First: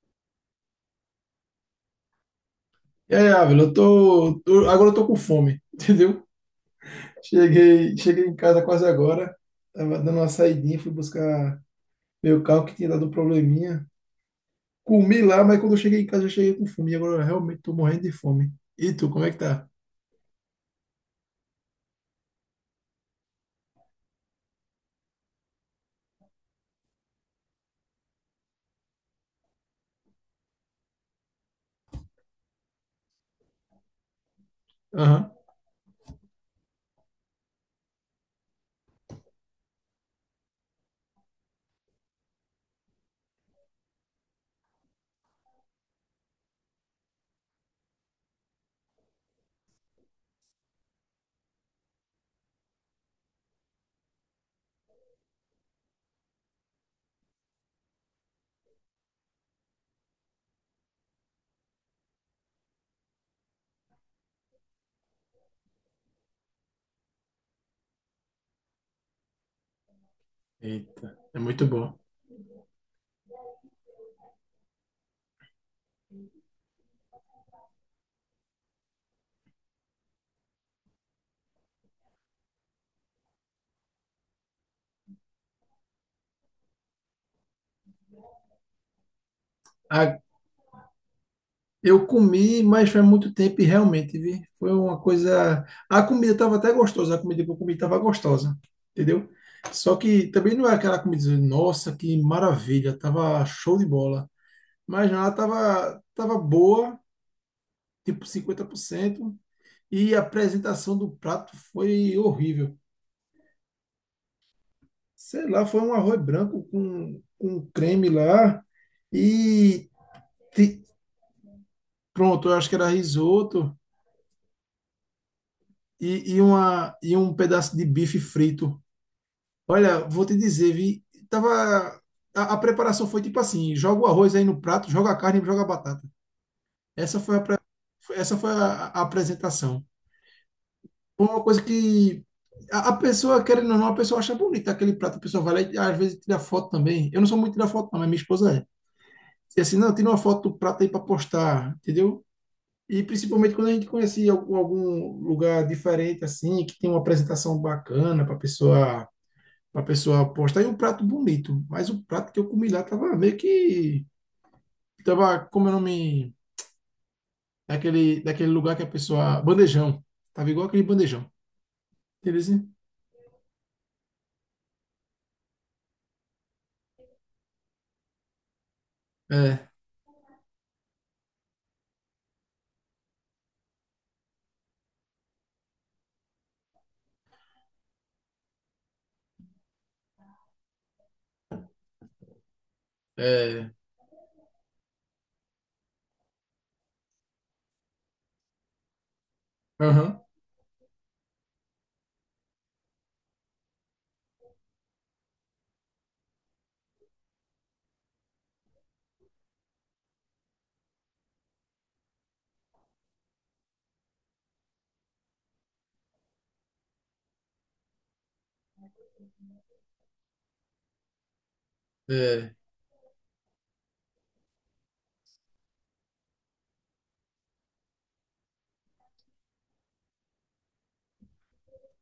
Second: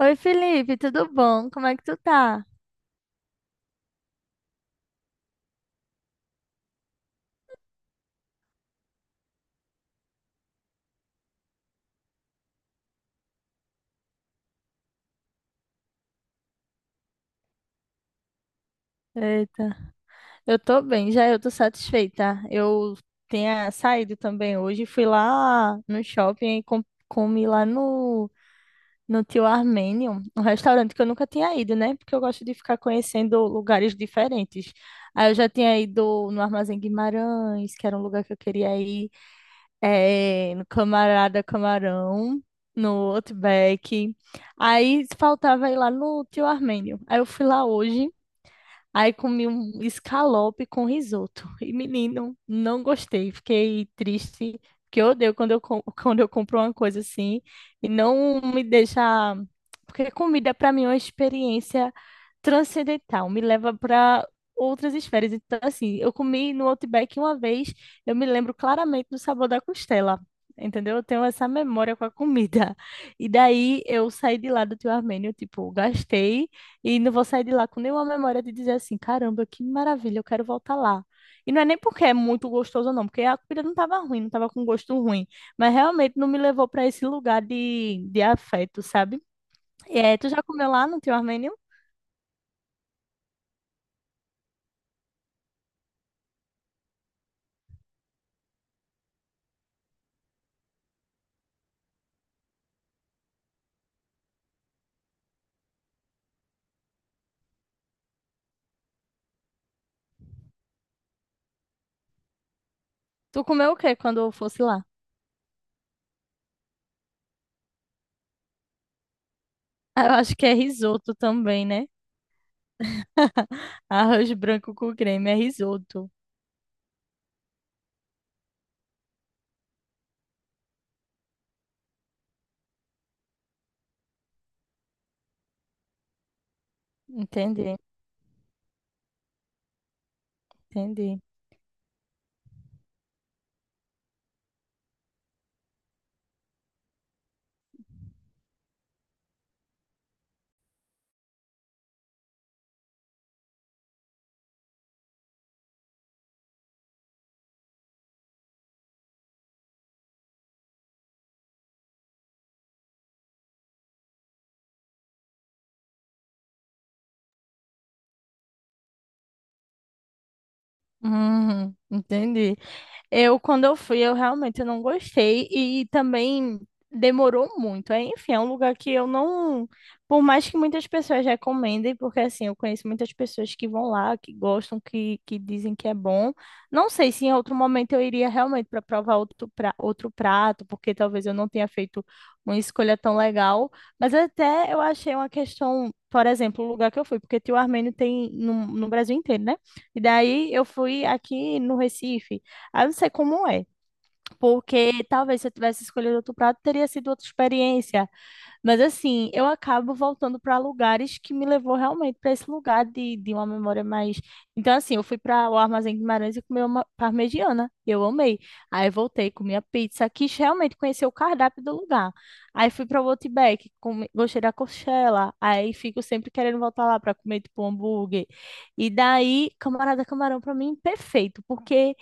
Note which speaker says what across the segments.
Speaker 1: Oi, Felipe, tudo bom? Como é que tu tá?
Speaker 2: E aí, Ávila, agora eu tô com fome, entendeu? Cheguei em casa quase agora, tava dando uma saidinha, fui buscar meu carro que tinha dado um probleminha. Comi lá, mas quando eu cheguei em casa eu cheguei com fome, e agora eu realmente tô morrendo de fome. E tu, como é que tá?
Speaker 1: Eita, eu tô bem, já eu tô satisfeita. Eu tinha saído também hoje, fui lá no shopping e comi lá no Tio Armênio, um restaurante que eu nunca tinha ido, né? Porque eu gosto de ficar conhecendo lugares diferentes.
Speaker 2: Aham.
Speaker 1: Aí eu já tinha ido no Armazém Guimarães, que era um lugar que eu queria ir. É, no Camarada Camarão, no Outback. Aí faltava ir lá no Tio Armênio. Aí eu fui lá hoje. Aí comi um escalope com risoto. E, menino, não gostei. Fiquei triste, porque eu odeio quando quando eu compro uma coisa assim e não me deixa. Porque comida, para mim, é uma experiência transcendental, me leva para outras esferas. Então, assim, eu comi no Outback uma vez, eu me lembro claramente do sabor da costela. Entendeu? Eu
Speaker 2: Eita,
Speaker 1: tenho
Speaker 2: é
Speaker 1: essa
Speaker 2: muito
Speaker 1: memória
Speaker 2: bom.
Speaker 1: com a comida. E daí eu saí de lá do Tio Armênio, tipo, gastei. E não vou sair de lá com nenhuma memória de dizer assim, caramba, que maravilha, eu quero voltar lá. E não é nem porque é muito gostoso, não, porque a comida não estava ruim, não estava com gosto ruim. Mas realmente não me levou para esse lugar de afeto, sabe? E, é, tu já comeu lá no teu armênio?
Speaker 2: Eu comi, mas faz muito tempo e realmente, vi. Foi uma coisa. A comida estava até gostosa, a comida que eu comi estava gostosa, entendeu? Só que também não é aquela comida, dizer, nossa, que maravilha, tava show de bola. Mas ela tava boa, tipo 50% e a apresentação do prato foi horrível.
Speaker 1: Tu comeu o quê quando eu fosse lá?
Speaker 2: Sei lá, foi um arroz branco com creme lá, e
Speaker 1: Ah, eu acho que é
Speaker 2: ti-
Speaker 1: risoto também, né?
Speaker 2: pronto, eu acho que era risoto,
Speaker 1: Arroz branco com creme é risoto.
Speaker 2: e um pedaço de bife frito. Olha, vou te dizer, vi, tava, a preparação foi tipo assim, joga o arroz aí no prato, joga a carne e joga a batata. Essa foi a, pre-
Speaker 1: Entendi,
Speaker 2: essa foi a apresentação.
Speaker 1: entendi.
Speaker 2: Foi uma coisa que a pessoa, querendo ou não, a pessoa acha bonita aquele prato, a pessoa vai lá e às vezes tira foto também. Eu não sou muito de tirar foto não, mas minha esposa é. E assim, não, tira uma foto do prato aí para postar, entendeu? E principalmente quando a gente conhecia algum lugar diferente, assim, que tem uma apresentação bacana para pessoa postar. E um prato bonito, mas o prato que eu comi lá tava meio que. Tava, como é o nome? Daquele lugar que a pessoa. Bandejão. Tava igual aquele bandejão.
Speaker 1: Entendi.
Speaker 2: Beleza?
Speaker 1: Eu, quando eu fui, eu realmente não gostei e também demorou muito. É, enfim, é um lugar que eu não,
Speaker 2: É,
Speaker 1: por mais que muitas pessoas recomendem, porque assim, eu conheço muitas pessoas que vão lá, que gostam, que dizem que é bom. Não sei se em outro momento eu iria realmente para provar outro, pra, outro prato, porque talvez eu não tenha feito uma escolha tão
Speaker 2: é.
Speaker 1: legal, mas até eu achei uma questão, por exemplo, o lugar que eu fui, porque Tio Armênio tem no Brasil inteiro, né? E
Speaker 2: Aham,
Speaker 1: daí eu fui aqui no Recife. Aí eu não sei como é, porque talvez se eu tivesse escolhido outro prato, teria sido outra experiência. Mas assim, eu acabo voltando para lugares que me levou realmente para esse lugar de uma memória mais. Então, assim, eu fui para o Armazém de Guimarães e comi uma parmegiana. Eu amei. Aí voltei, comi a pizza, quis realmente conhecer o cardápio do lugar.
Speaker 2: é.
Speaker 1: Aí fui para o Outback, gostei da coxela. Aí fico sempre querendo voltar lá para comer tipo um hambúrguer. E daí, Camarada Camarão para mim perfeito, porque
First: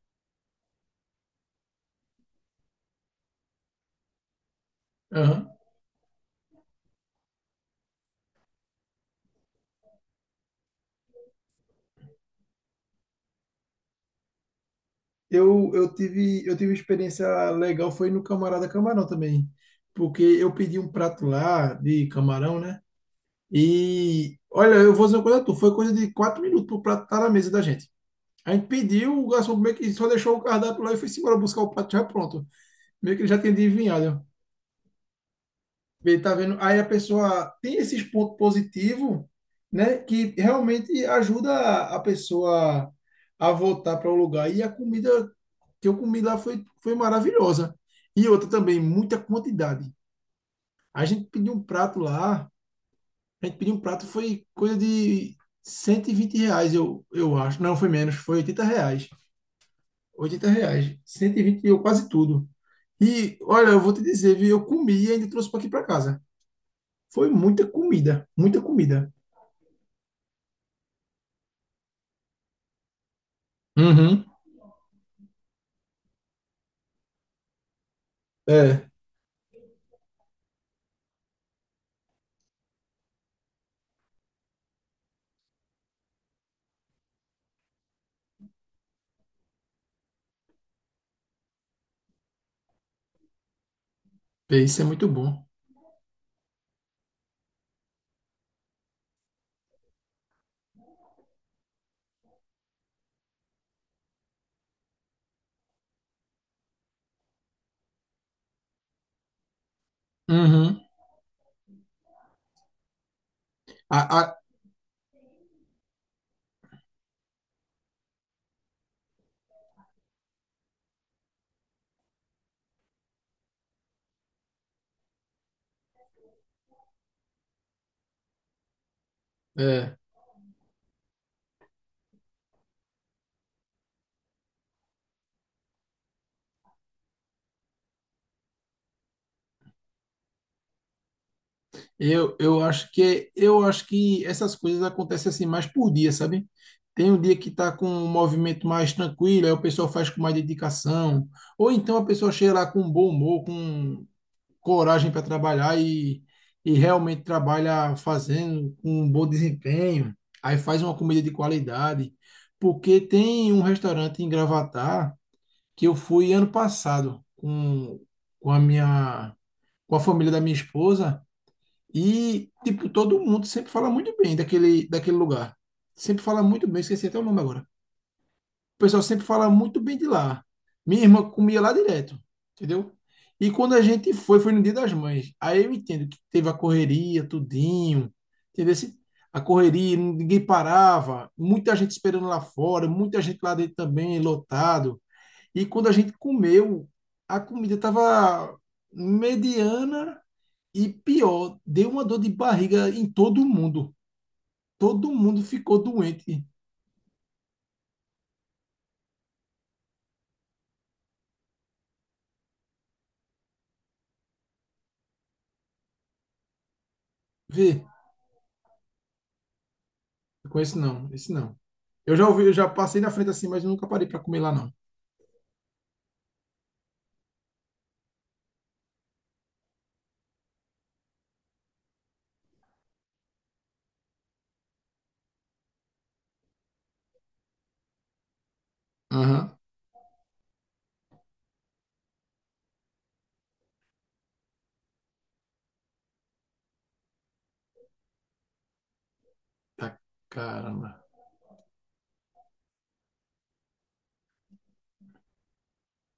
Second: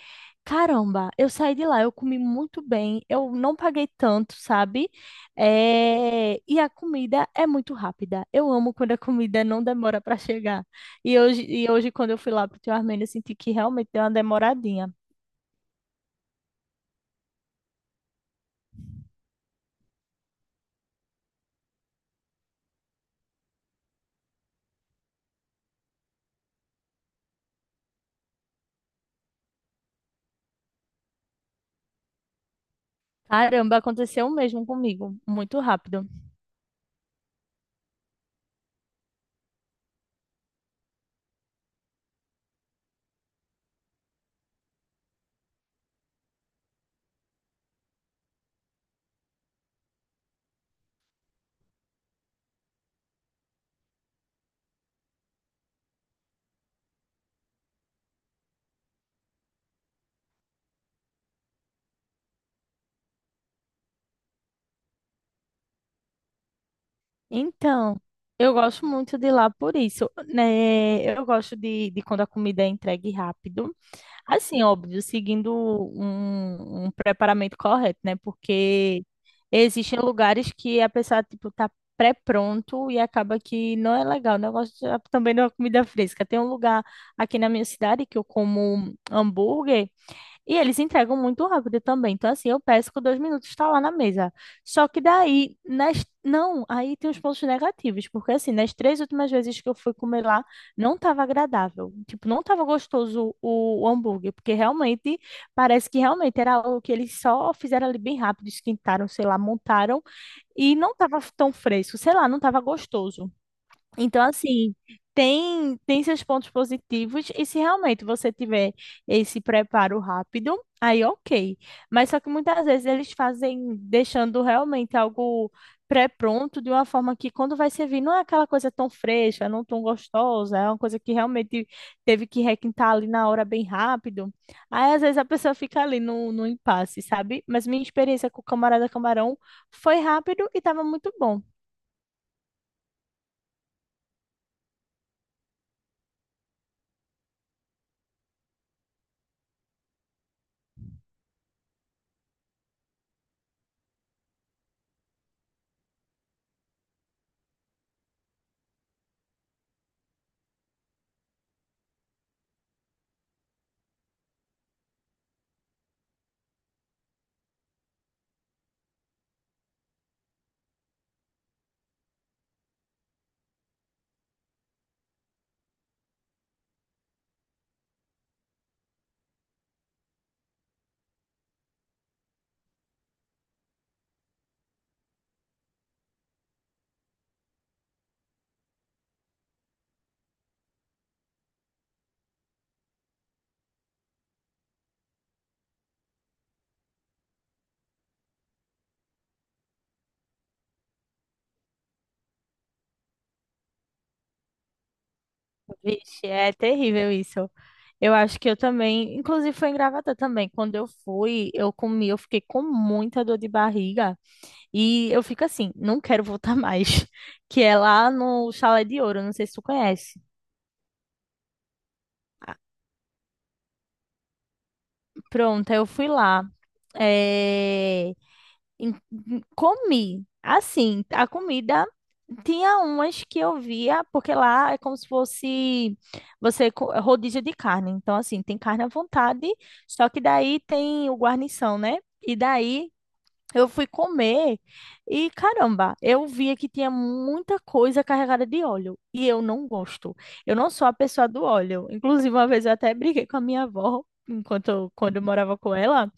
Speaker 1: caramba, eu saí de lá, eu comi muito bem, eu não paguei tanto, sabe?
Speaker 2: Aham.
Speaker 1: É, e a comida é muito rápida. Eu amo quando a comida não demora para chegar. E hoje, quando eu fui lá pro teu Armênio, eu senti que realmente deu uma demoradinha.
Speaker 2: Eu tive experiência legal, foi no Camarada Camarão também. Porque eu pedi um prato lá de camarão, né? E olha, eu vou dizer uma coisa, a tu, foi coisa de 4 minutos pro prato estar na mesa da gente. A gente pediu, o garçom meio que só deixou o cardápio lá e foi embora buscar o prato já pronto. Meio que ele já tinha
Speaker 1: Caramba,
Speaker 2: adivinhado.
Speaker 1: aconteceu o mesmo comigo, muito rápido.
Speaker 2: Ele tá vendo? Aí a pessoa tem esses pontos positivos, né? Que realmente ajuda a pessoa a voltar para o lugar. E a comida que eu comi lá foi maravilhosa. E outra também, muita quantidade. A gente pediu um prato lá, a gente pediu um prato, foi coisa de 120 reais, eu acho. Não, foi menos, foi 80 reais. 80 reais. 120 eu quase tudo. E olha, eu vou te dizer, viu? Eu comi e ainda trouxe para aqui para casa. Foi muita
Speaker 1: Então,
Speaker 2: comida,
Speaker 1: eu
Speaker 2: muita
Speaker 1: gosto
Speaker 2: comida.
Speaker 1: muito de lá por isso, né? Eu gosto de quando a comida é entregue rápido.
Speaker 2: Uhum.
Speaker 1: Assim, óbvio, seguindo um preparamento correto, né?
Speaker 2: É,
Speaker 1: Porque existem lugares que a pessoa, tipo, tá pré-pronto e acaba que não é legal. O negócio já também não é comida fresca. Tem um lugar aqui na minha cidade que eu como hambúrguer. E eles entregam muito rápido também. Então, assim, eu peço que dois minutos está lá na mesa.
Speaker 2: é, isso é
Speaker 1: Só que
Speaker 2: muito bom.
Speaker 1: daí, não, aí tem os pontos negativos. Porque, assim, nas três últimas vezes que eu fui comer lá, não estava agradável. Tipo, não estava gostoso o hambúrguer. Porque realmente, parece que realmente era algo que eles só fizeram ali bem rápido, esquentaram, sei lá, montaram. E
Speaker 2: Uhum.
Speaker 1: não estava tão fresco. Sei lá, não estava gostoso.
Speaker 2: A,
Speaker 1: Então,
Speaker 2: a-
Speaker 1: assim, tem seus pontos positivos, e se realmente você tiver esse preparo rápido, aí ok. Mas só que muitas vezes eles fazem deixando realmente algo pré-pronto de uma forma que quando vai servir não é aquela coisa tão fresca, não tão
Speaker 2: é,
Speaker 1: gostosa, é uma coisa que realmente teve que requintar ali na hora bem rápido. Aí às vezes a pessoa fica ali no impasse, sabe? Mas minha experiência com o Camarada Camarão foi rápido e estava muito bom.
Speaker 2: eu acho que essas coisas acontecem assim mais por dia, sabe? Tem um dia que tá com um movimento mais tranquilo, aí o pessoal faz com mais dedicação, ou então a pessoa chega lá com um bom humor, com um coragem para trabalhar e realmente trabalha fazendo com um bom desempenho, aí faz uma comida de qualidade. Porque tem um restaurante em Gravatar que eu fui ano passado com a minha, com a família da minha esposa e, tipo, todo mundo sempre fala muito bem daquele lugar. Sempre fala muito bem, esqueci até o nome agora. O pessoal sempre fala muito bem de lá. Minha irmã comia lá direto, entendeu? E quando a gente foi, foi no Dia das Mães. Aí eu entendo que teve a correria, tudinho, entendeu? A correria, ninguém parava, muita gente esperando lá fora, muita gente lá dentro também, lotado. E quando a gente comeu, a comida estava mediana e pior, deu uma dor de barriga em todo mundo. Todo mundo ficou
Speaker 1: Vixe,
Speaker 2: doente.
Speaker 1: é terrível isso. Eu acho que eu também, inclusive foi em Gravatá também. Quando eu fui, eu comi, eu fiquei com muita dor de barriga e eu fico assim, não quero voltar mais, que
Speaker 2: Vê,
Speaker 1: é lá no Chalé de Ouro, não sei se tu conhece.
Speaker 2: eu conheço não, esse não. Eu já ouvi, eu
Speaker 1: Ah,
Speaker 2: já passei na frente assim, mas eu nunca parei para comer lá, não.
Speaker 1: pronto, aí eu fui lá, eh, comi. Assim, a comida tinha umas que eu via, porque lá é como se fosse é rodízio de carne. Então, assim, tem carne à vontade,
Speaker 2: Aham.
Speaker 1: só que daí tem o guarnição, né? E daí eu fui comer e caramba, eu via que tinha muita coisa carregada de óleo e eu não
Speaker 2: Tá,
Speaker 1: gosto. Eu não sou a
Speaker 2: caramba.
Speaker 1: pessoa do óleo. Inclusive, uma vez eu até briguei com a minha avó, enquanto quando eu morava com ela,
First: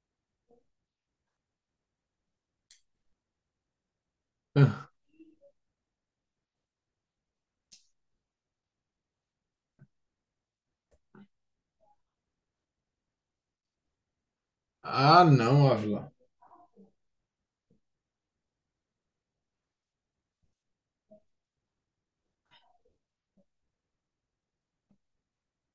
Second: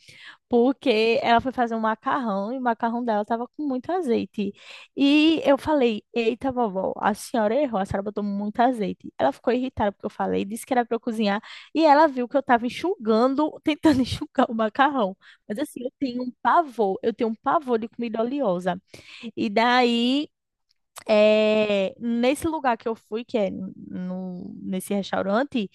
Speaker 1: porque ela foi fazer um macarrão e o macarrão dela estava com muito azeite.
Speaker 2: Ah,
Speaker 1: E eu falei: Eita, vovó, a senhora errou, a senhora botou muito azeite. Ela ficou irritada porque eu falei, disse que era para eu cozinhar. E ela viu que eu estava enxugando, tentando enxugar o macarrão.
Speaker 2: ah,
Speaker 1: Mas
Speaker 2: não,
Speaker 1: assim,
Speaker 2: Ávila.
Speaker 1: eu tenho um pavor de comida oleosa. E daí, nesse lugar que eu fui, que é no, nesse restaurante.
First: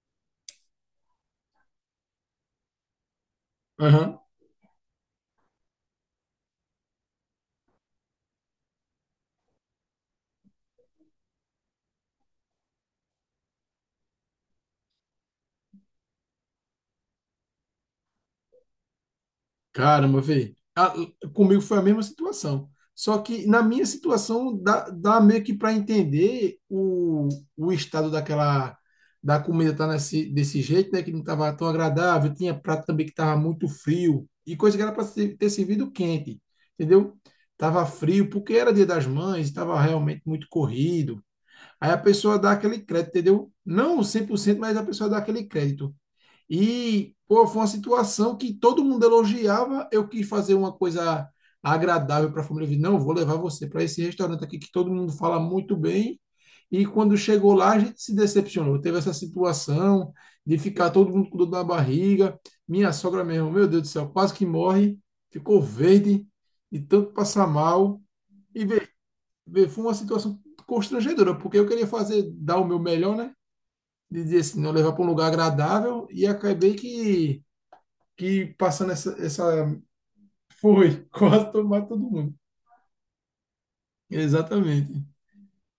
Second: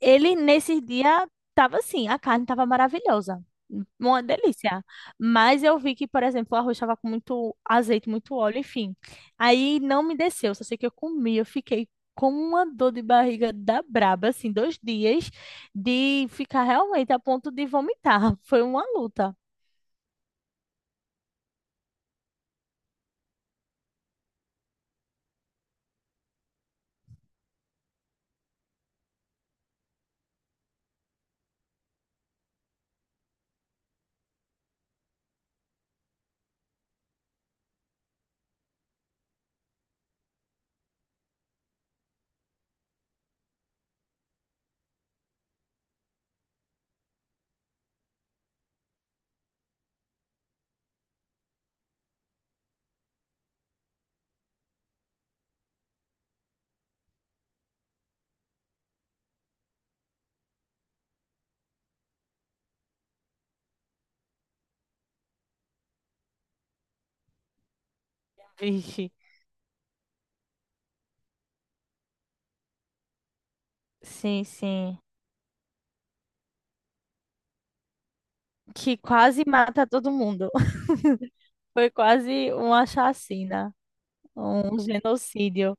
Speaker 1: Ele, nesse dia, tava assim, a carne tava maravilhosa.
Speaker 2: Aham.
Speaker 1: Uma delícia. Mas eu vi que, por exemplo, o arroz estava com muito azeite, muito óleo, enfim. Aí não me desceu, só sei que eu comi, eu fiquei com uma dor de barriga da braba, assim, dois dias, de ficar realmente a ponto de vomitar. Foi uma luta.
Speaker 2: Caramba, véi. Ah, comigo foi a mesma situação. Só que na minha situação dá meio que para entender o estado daquela da comida tá desse jeito, né? Que não tava tão agradável. Tinha prato também que tava muito frio. E coisa que era para ter servido quente, entendeu? Tava frio porque era Dia das Mães, estava realmente muito corrido. Aí a pessoa dá aquele crédito, entendeu? Não 100%, mas a pessoa dá aquele crédito. E, pô, foi uma situação que todo mundo elogiava, eu quis fazer uma coisa agradável para a família. Eu disse, não, vou levar você para esse restaurante aqui que todo mundo fala muito bem. E quando chegou lá, a gente se decepcionou. Teve essa situação de ficar todo mundo com dor na barriga. Minha sogra mesmo, meu Deus do céu, quase que morre. Ficou verde de tanto passar mal. E
Speaker 1: Vixe.
Speaker 2: vê, foi uma situação constrangedora, porque eu queria fazer, dar o meu melhor, né? De dizer
Speaker 1: Sim,
Speaker 2: assim, não levar
Speaker 1: sim.
Speaker 2: para um lugar agradável e acabei que, passando
Speaker 1: Que
Speaker 2: essa,
Speaker 1: quase
Speaker 2: essa.
Speaker 1: mata todo mundo.
Speaker 2: Foi, quase tomar
Speaker 1: Foi
Speaker 2: todo mundo.
Speaker 1: quase uma chacina, um
Speaker 2: Exatamente.
Speaker 1: genocídio.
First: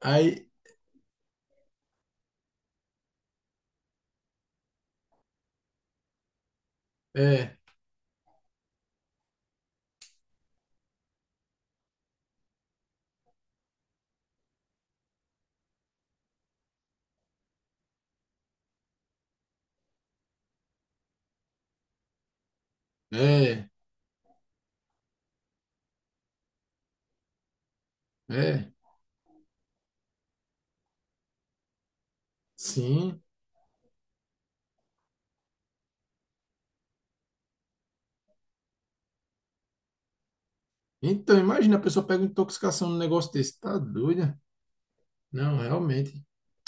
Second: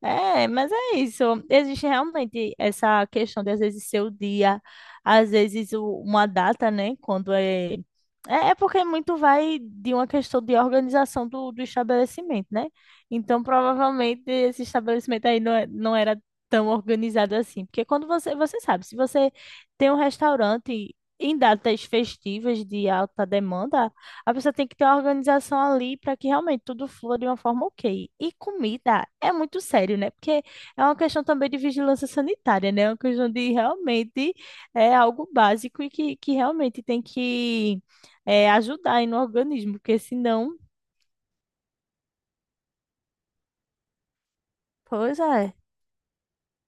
Speaker 2: Aí,
Speaker 1: É, mas é isso. Existe realmente essa questão de às vezes ser o dia, às vezes uma data, né? Quando
Speaker 2: é,
Speaker 1: é. É porque muito vai de uma questão de organização do estabelecimento, né? Então, provavelmente, esse estabelecimento aí não, não era tão organizado assim. Porque quando você, você sabe, se você tem um restaurante em datas festivas de alta
Speaker 2: é,
Speaker 1: demanda, a pessoa tem que ter uma organização ali para que realmente tudo flua de uma forma ok. E
Speaker 2: é,
Speaker 1: comida é muito sério, né? Porque é uma questão também de vigilância sanitária, né? É uma
Speaker 2: sim.
Speaker 1: questão de realmente é algo básico e que, realmente tem que é, ajudar aí no organismo, porque senão,
Speaker 2: Então, imagina, a pessoa pega uma intoxicação num negócio desse. Tá doida?
Speaker 1: pois é.
Speaker 2: Não, realmente.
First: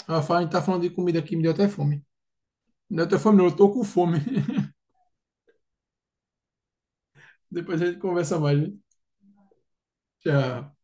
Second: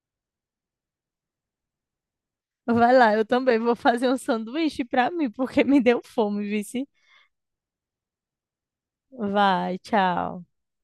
Speaker 2: Ah, a gente tá falando de comida aqui, me deu até fome.
Speaker 1: Vai
Speaker 2: Não deu
Speaker 1: lá,
Speaker 2: até
Speaker 1: eu
Speaker 2: fome, não, eu
Speaker 1: também
Speaker 2: tô
Speaker 1: vou
Speaker 2: com
Speaker 1: fazer um
Speaker 2: fome.
Speaker 1: sanduíche para mim, porque me deu fome, vice.
Speaker 2: Depois a gente conversa mais, né?
Speaker 1: Vai, tchau.
Speaker 2: Tchau.